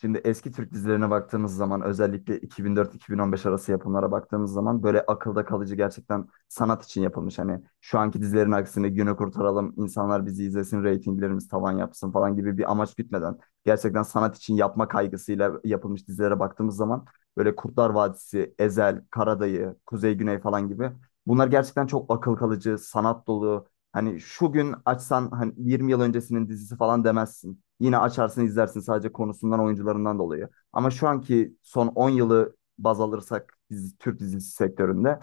Şimdi eski Türk dizilerine baktığımız zaman özellikle 2004-2015 arası yapımlara baktığımız zaman böyle akılda kalıcı gerçekten sanat için yapılmış. Hani şu anki dizilerin aksine günü kurtaralım, insanlar bizi izlesin, reytinglerimiz tavan yapsın falan gibi bir amaç gütmeden gerçekten sanat için yapma kaygısıyla yapılmış dizilere baktığımız zaman böyle Kurtlar Vadisi, Ezel, Karadayı, Kuzey Güney falan gibi bunlar gerçekten çok akıl kalıcı, sanat dolu. Hani şu gün açsan hani 20 yıl öncesinin dizisi falan demezsin. Yine açarsın izlersin sadece konusundan oyuncularından dolayı. Ama şu anki son 10 yılı baz alırsak dizi, Türk dizisi sektöründe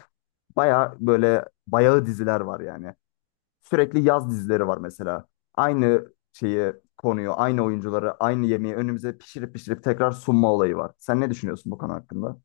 baya böyle bayağı diziler var yani. Sürekli yaz dizileri var mesela. Aynı şeyi konuyu, aynı oyuncuları, aynı yemeği önümüze pişirip pişirip tekrar sunma olayı var. Sen ne düşünüyorsun bu konu hakkında?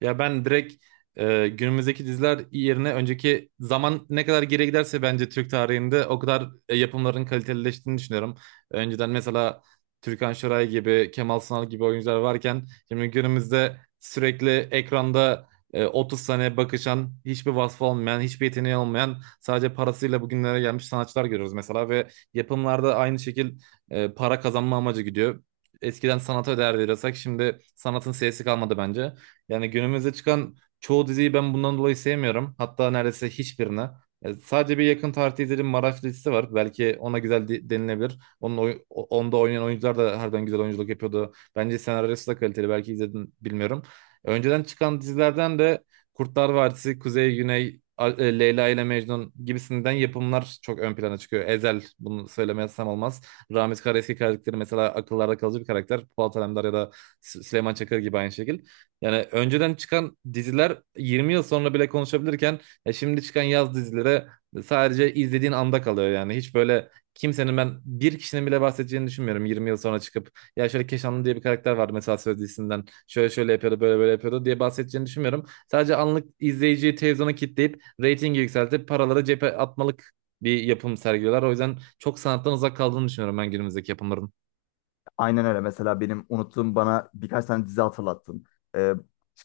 Ya ben direkt günümüzdeki diziler yerine önceki zaman ne kadar geriye giderse bence Türk tarihinde o kadar yapımların kalitelileştiğini düşünüyorum. Önceden mesela Türkan Şoray gibi, Kemal Sunal gibi oyuncular varken şimdi günümüzde sürekli ekranda 30 sene bakışan, hiçbir vasfı olmayan, hiçbir yeteneği olmayan, sadece parasıyla bugünlere gelmiş sanatçılar görüyoruz mesela ve yapımlarda aynı şekil para kazanma amacı gidiyor. Eskiden sanata değer veriyorsak şimdi sanatın sesi kalmadı bence. Yani günümüzde çıkan çoğu diziyi ben bundan dolayı sevmiyorum. Hatta neredeyse hiçbirini. Sadece bir yakın tarihte izlediğim Maraş dizisi var. Belki ona güzel denilebilir. Onun onda oynayan oyuncular da harbiden güzel oyunculuk yapıyordu. Bence senaryosu da kaliteli. Belki izledin bilmiyorum. Önceden çıkan dizilerden de Kurtlar Vadisi, Kuzey Güney, Leyla ile Mecnun gibisinden yapımlar çok ön plana çıkıyor. Ezel bunu söylemezsem olmaz. Ramiz Karaeski karakteri mesela akıllarda kalıcı bir karakter. Polat Alemdar ya da Süleyman Çakır gibi aynı şekil. Yani önceden çıkan diziler 20 yıl sonra bile konuşabilirken ya şimdi çıkan yaz dizilere sadece izlediğin anda kalıyor yani. Hiç böyle kimsenin ben bir kişinin bile bahsedeceğini düşünmüyorum 20 yıl sonra çıkıp ya şöyle Keşanlı diye bir karakter vardı mesela Söz dizisinden şöyle şöyle yapıyordu böyle böyle yapıyordu diye bahsedeceğini düşünmüyorum. Sadece anlık izleyiciyi televizyona kitleyip reytingi yükseltip paraları cebe atmalık bir yapım sergiliyorlar. O yüzden çok sanattan uzak kaldığını düşünüyorum ben günümüzdeki yapımların. Aynen öyle. Mesela benim unuttuğum bana birkaç tane dizi hatırlattın. Ee,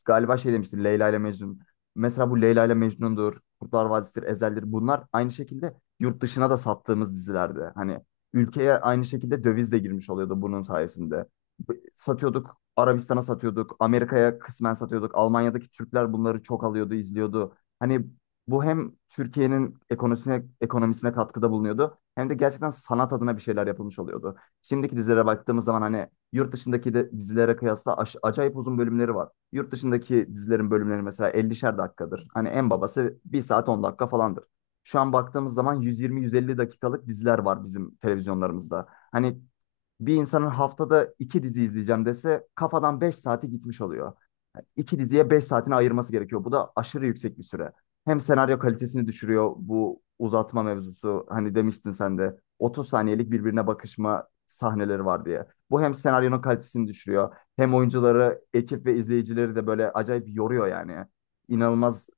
Galiba şey demiştin Leyla ile Mecnun. Mesela bu Leyla ile Mecnun'dur, Kurtlar Vadisi'dir, Ezel'dir. Bunlar aynı şekilde yurt dışına da sattığımız dizilerdi. Hani ülkeye aynı şekilde döviz de girmiş oluyordu bunun sayesinde. Satıyorduk, Arabistan'a satıyorduk, Amerika'ya kısmen satıyorduk. Almanya'daki Türkler bunları çok alıyordu, izliyordu. Hani bu hem Türkiye'nin ekonomisine, ekonomisine katkıda bulunuyordu hem de gerçekten sanat adına bir şeyler yapılmış oluyordu. Şimdiki dizilere baktığımız zaman hani yurt dışındaki de dizilere kıyasla acayip uzun bölümleri var. Yurt dışındaki dizilerin bölümleri mesela ellişer dakikadır. Hani en babası bir saat 10 dakika falandır. Şu an baktığımız zaman 120-150 dakikalık diziler var bizim televizyonlarımızda. Hani bir insanın haftada iki dizi izleyeceğim dese kafadan 5 saati gitmiş oluyor. Yani İki diziye 5 saatini ayırması gerekiyor. Bu da aşırı yüksek bir süre. Hem senaryo kalitesini düşürüyor bu uzatma mevzusu. Hani demiştin sen de 30 saniyelik birbirine bakışma sahneleri var diye. Bu hem senaryonun kalitesini düşürüyor, hem oyuncuları, ekip ve izleyicileri de böyle acayip yoruyor yani. İnanılmaz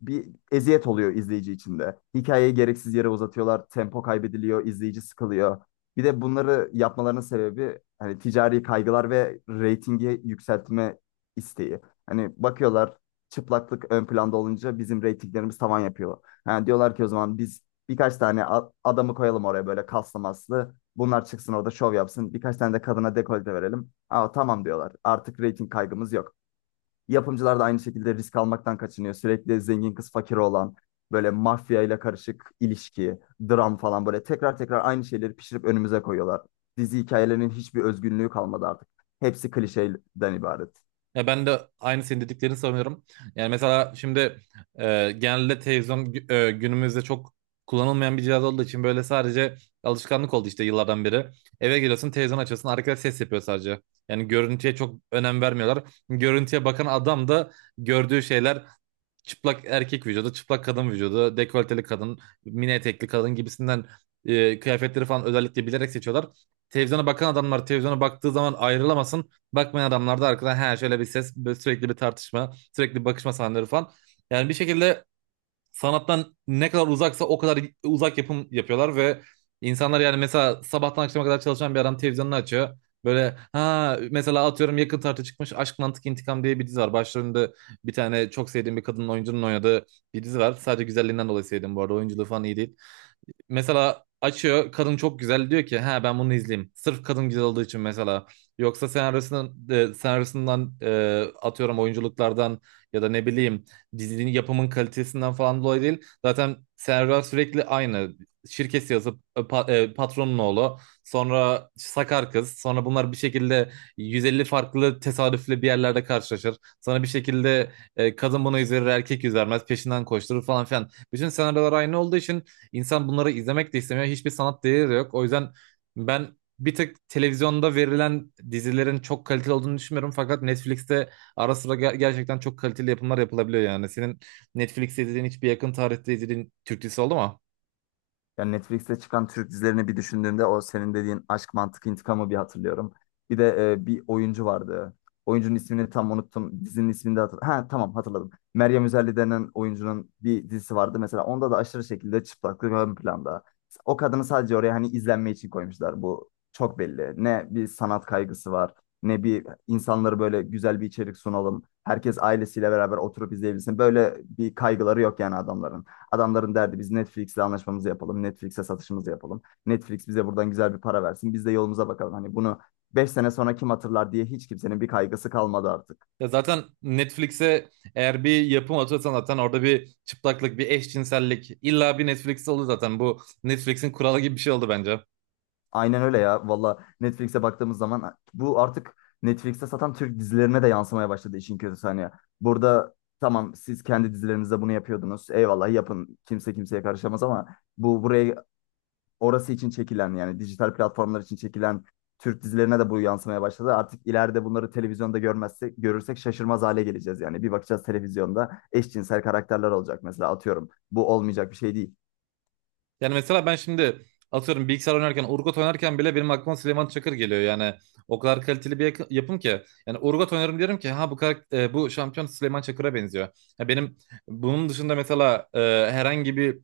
bir eziyet oluyor izleyici için de. Hikayeyi gereksiz yere uzatıyorlar, tempo kaybediliyor, izleyici sıkılıyor. Bir de bunları yapmalarının sebebi hani ticari kaygılar ve reytingi yükseltme isteği. Hani bakıyorlar çıplaklık ön planda olunca bizim reytinglerimiz tavan yapıyor. Ha, diyorlar ki o zaman biz birkaç tane adamı koyalım oraya böyle kaslı maslı. Bunlar çıksın orada şov yapsın. Birkaç tane de kadına dekolte verelim. Aa, tamam diyorlar. Artık reyting kaygımız yok. Yapımcılar da aynı şekilde risk almaktan kaçınıyor. Sürekli zengin kız fakir olan böyle mafya ile karışık ilişki, dram falan böyle tekrar tekrar aynı şeyleri pişirip önümüze koyuyorlar. Dizi hikayelerinin hiçbir özgünlüğü kalmadı artık. Hepsi klişeden ibaret. Ya ben de aynı senin dediklerini sanıyorum. Yani mesela şimdi genelde televizyon günümüzde çok kullanılmayan bir cihaz olduğu için böyle sadece alışkanlık oldu işte yıllardan beri. Eve geliyorsun televizyon açıyorsun arkada ses yapıyor sadece. Yani görüntüye çok önem vermiyorlar. Görüntüye bakan adam da gördüğü şeyler çıplak erkek vücudu, çıplak kadın vücudu, dekolteli kadın, mini etekli kadın gibisinden kıyafetleri falan özellikle bilerek seçiyorlar. Televizyona bakan adamlar televizyona baktığı zaman ayrılamasın. Bakmayan adamlar da arkadan he şöyle bir ses, böyle sürekli bir tartışma, sürekli bir bakışma sahneleri falan. Yani bir şekilde sanattan ne kadar uzaksa o kadar uzak yapım yapıyorlar ve insanlar yani mesela sabahtan akşama kadar çalışan bir adam televizyonunu açıyor. Böyle ha mesela atıyorum yakın tartı çıkmış Aşk Mantık İntikam diye bir dizi var. Başlarında bir tane çok sevdiğim bir kadının oyuncunun oynadığı bir dizi var. Sadece güzelliğinden dolayı sevdim bu arada. Oyunculuğu falan iyi değil mesela açıyor kadın çok güzel diyor ki ha ben bunu izleyeyim. Sırf kadın güzel olduğu için mesela. Yoksa senaryosundan atıyorum oyunculuklardan ya da ne bileyim dizinin yapımın kalitesinden falan dolayı değil. Zaten senaryolar sürekli aynı. Şirkesi yazıp patronun oğlu sonra sakar kız sonra bunlar bir şekilde 150 farklı tesadüfle bir yerlerde karşılaşır. Sonra bir şekilde kadın bunu üzerir erkek üzermez peşinden koşturur falan filan. Bütün senaryolar aynı olduğu için İnsan bunları izlemek de istemiyor. Hiçbir sanat değeri de yok. O yüzden ben bir tık televizyonda verilen dizilerin çok kaliteli olduğunu düşünmüyorum. Fakat Netflix'te ara sıra gerçekten çok kaliteli yapımlar yapılabiliyor yani. Senin Netflix'te izlediğin hiçbir yakın tarihte izlediğin Türk dizisi oldu mu? Yani Netflix'te çıkan Türk dizilerini bir düşündüğümde o senin dediğin Aşk Mantık İntikamı bir hatırlıyorum. Bir de bir oyuncu vardı. Oyuncunun ismini tam unuttum. Dizinin ismini de hatırladım. Ha tamam hatırladım. Meryem Üzerli denen oyuncunun bir dizisi vardı. Mesela onda da aşırı şekilde çıplaklık ön planda. O kadını sadece oraya hani izlenme için koymuşlar. Bu çok belli. Ne bir sanat kaygısı var. Ne bir insanları böyle güzel bir içerik sunalım. Herkes ailesiyle beraber oturup izleyebilsin. Böyle bir kaygıları yok yani adamların. Adamların derdi biz Netflix'le anlaşmamızı yapalım. Netflix'e satışımızı yapalım. Netflix bize buradan güzel bir para versin. Biz de yolumuza bakalım. Hani bunu 5 sene sonra kim hatırlar diye hiç kimsenin bir kaygısı kalmadı artık. Ya zaten Netflix'e eğer bir yapım atıyorsan zaten orada bir çıplaklık, bir eşcinsellik illa bir Netflix'te olur zaten. Bu Netflix'in kuralı gibi bir şey oldu bence. Aynen öyle ya. Valla Netflix'e baktığımız zaman bu artık Netflix'te satan Türk dizilerine de yansımaya başladı işin kötüsü hani. Burada tamam siz kendi dizilerinizde bunu yapıyordunuz. Eyvallah yapın. Kimse kimseye karışamaz ama bu buraya orası için çekilen yani dijital platformlar için çekilen Türk dizilerine de bu yansımaya başladı. Artık ileride bunları televizyonda görmezsek, görürsek şaşırmaz hale geleceğiz yani. Bir bakacağız televizyonda eşcinsel karakterler olacak mesela atıyorum. Bu olmayacak bir şey değil. Yani mesela ben şimdi atıyorum bilgisayar oynarken, Urgot oynarken bile benim aklıma Süleyman Çakır geliyor. Yani o kadar kaliteli bir yapım ki. Yani Urgot oynarım diyorum ki ha bu şampiyon Süleyman Çakır'a benziyor. Ya benim bunun dışında mesela herhangi bir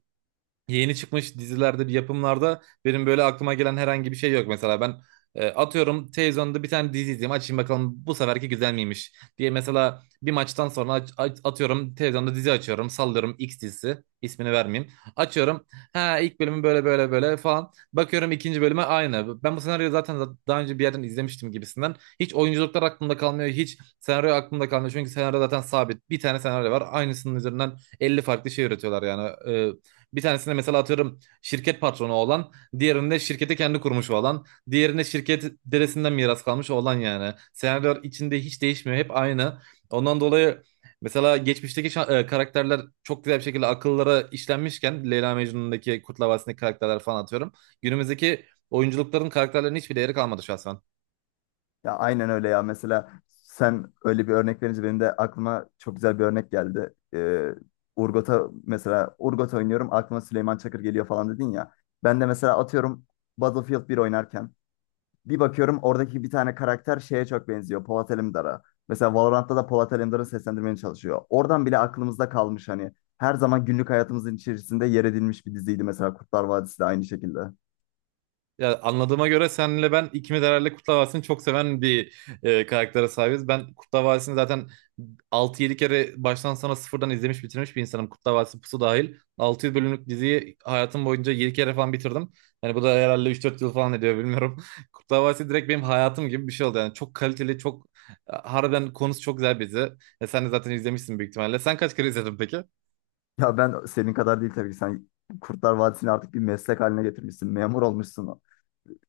yeni çıkmış dizilerde, bir yapımlarda benim böyle aklıma gelen herhangi bir şey yok. Mesela ben atıyorum televizyonda bir tane dizi izleyeyim açayım bakalım bu seferki güzel miymiş diye mesela bir maçtan sonra atıyorum televizyonda dizi açıyorum sallıyorum X dizisi ismini vermeyeyim. Açıyorum ha ilk bölümü böyle böyle böyle falan bakıyorum ikinci bölüme aynı. Ben bu senaryoyu zaten daha önce bir yerden izlemiştim gibisinden. Hiç oyunculuklar aklımda kalmıyor hiç senaryo aklımda kalmıyor çünkü senaryo zaten sabit bir tane senaryo var aynısının üzerinden 50 farklı şey üretiyorlar yani. Bir tanesinde mesela atıyorum şirket patronu olan, diğerinde şirketi kendi kurmuş olan, diğerinde şirket dedesinden miras kalmış olan yani. Senaryo içinde hiç değişmiyor, hep aynı. Ondan dolayı mesela geçmişteki karakterler çok güzel bir şekilde akıllara işlenmişken Leyla Mecnun'daki Kurtlar Vadisi'ndeki karakterler falan atıyorum. Günümüzdeki oyunculukların karakterlerinin hiçbir değeri kalmadı şahsen. Ya aynen öyle ya mesela sen öyle bir örnek verince benim de aklıma çok güzel bir örnek geldi. Urgot'a mesela Urgot oynuyorum aklıma Süleyman Çakır geliyor falan dedin ya. Ben de mesela atıyorum Battlefield bir oynarken bir bakıyorum oradaki bir tane karakter şeye çok benziyor. Polat Alemdar'a. Mesela Valorant'ta da Polat Alemdar'ı seslendirmeye çalışıyor. Oradan bile aklımızda kalmış hani. Her zaman günlük hayatımızın içerisinde yer edilmiş bir diziydi mesela Kurtlar Vadisi de aynı şekilde. Ya anladığıma göre senle ben ikimiz herhalde Kurtlar Vadisi'ni çok seven bir karaktere sahibiz. Ben Kurtlar Vadisi'ni zaten altı yedi kere baştan sona sıfırdan izlemiş bitirmiş bir insanım. Kurtlar Vadisi Pusu dahil. 600 bölümlük diziyi hayatım boyunca 7 kere falan bitirdim. Yani bu da herhalde üç dört yıl falan ediyor bilmiyorum. Kurtlar Vadisi direkt benim hayatım gibi bir şey oldu. Yani çok kaliteli, çok harbiden konusu çok güzel bir dizi. Sen de zaten izlemişsin büyük ihtimalle. Sen kaç kere izledin peki? Ya ben senin kadar değil tabii ki sen Kurtlar Vadisi'ni artık bir meslek haline getirmişsin. Memur olmuşsun.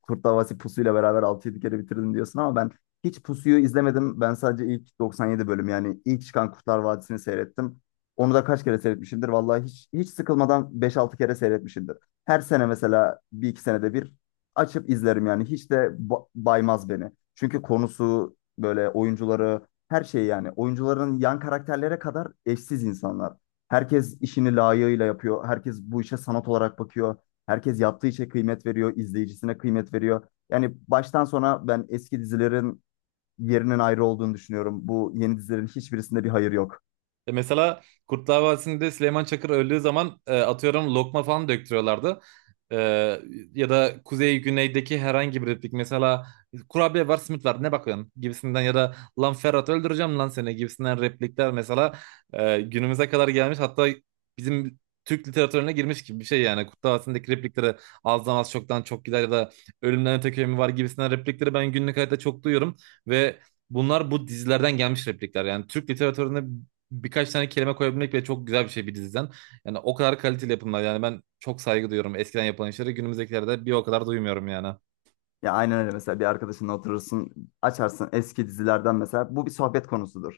Kurtlar Vadisi pusuyla beraber altı yedi kere bitirdim diyorsun ama ben hiç pusuyu izlemedim. Ben sadece ilk 97 bölüm yani ilk çıkan Kurtlar Vadisi'ni seyrettim. Onu da kaç kere seyretmişimdir. Vallahi hiç hiç sıkılmadan beş altı kere seyretmişimdir. Her sene mesela bir iki senede bir açıp izlerim yani. Hiç de baymaz beni. Çünkü konusu böyle oyuncuları her şey yani. Oyuncuların yan karakterlere kadar eşsiz insanlar. Herkes işini layığıyla yapıyor. Herkes bu işe sanat olarak bakıyor. Herkes yaptığı işe kıymet veriyor, izleyicisine kıymet veriyor. Yani baştan sona ben eski dizilerin yerinin ayrı olduğunu düşünüyorum. Bu yeni dizilerin hiçbirisinde bir hayır yok. Mesela Kurtlar Vadisi'nde Süleyman Çakır öldüğü zaman atıyorum lokma falan döktürüyorlardı. E, ya da Kuzey Güneydeki herhangi bir replik mesela kurabiye var simit var ne bakıyorsun gibisinden ya da lan Ferhat öldüreceğim lan seni gibisinden replikler mesela günümüze kadar gelmiş hatta bizim Türk literatürüne girmiş gibi bir şey yani Kurtlar Vadisi'ndeki replikleri azdan az çoktan çok gider ya da ölümden öte köy mü var gibisinden replikleri ben günlük hayatta çok duyuyorum ve bunlar bu dizilerden gelmiş replikler. Yani Türk literatüründe birkaç tane kelime koyabilmek bile çok güzel bir şey bir diziden. Yani o kadar kaliteli yapımlar. Yani ben çok saygı duyuyorum eskiden yapılan işleri. Günümüzdekilerde bir o kadar duymuyorum yani. Ya aynen öyle mesela bir arkadaşınla oturursun, açarsın eski dizilerden mesela. Bu bir sohbet konusudur.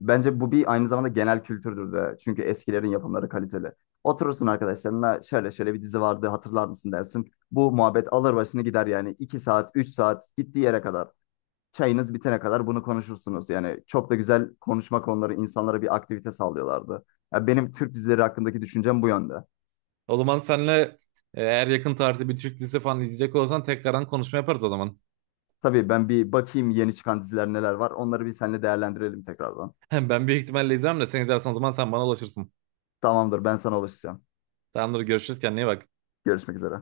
Bence bu bir aynı zamanda genel kültürdür de. Çünkü eskilerin yapımları kaliteli. Oturursun arkadaşlarına şöyle şöyle bir dizi vardı hatırlar mısın dersin. Bu muhabbet alır başını gider yani 2 saat, 3 saat gittiği yere kadar. Çayınız bitene kadar bunu konuşursunuz. Yani çok da güzel konuşma konuları insanlara bir aktivite sağlıyorlardı. Ya benim Türk dizileri hakkındaki düşüncem bu yönde. O zaman senle eğer yakın tarihte bir Türk dizisi falan izleyecek olursan tekrardan konuşma yaparız o zaman. Tabii ben bir bakayım yeni çıkan diziler neler var. Onları bir seninle değerlendirelim tekrardan. Ben büyük ihtimalle izlerim de sen izlersen o zaman sen bana ulaşırsın. Tamamdır, ben sana ulaşacağım. Tamamdır görüşürüz kendine iyi bak. Görüşmek üzere.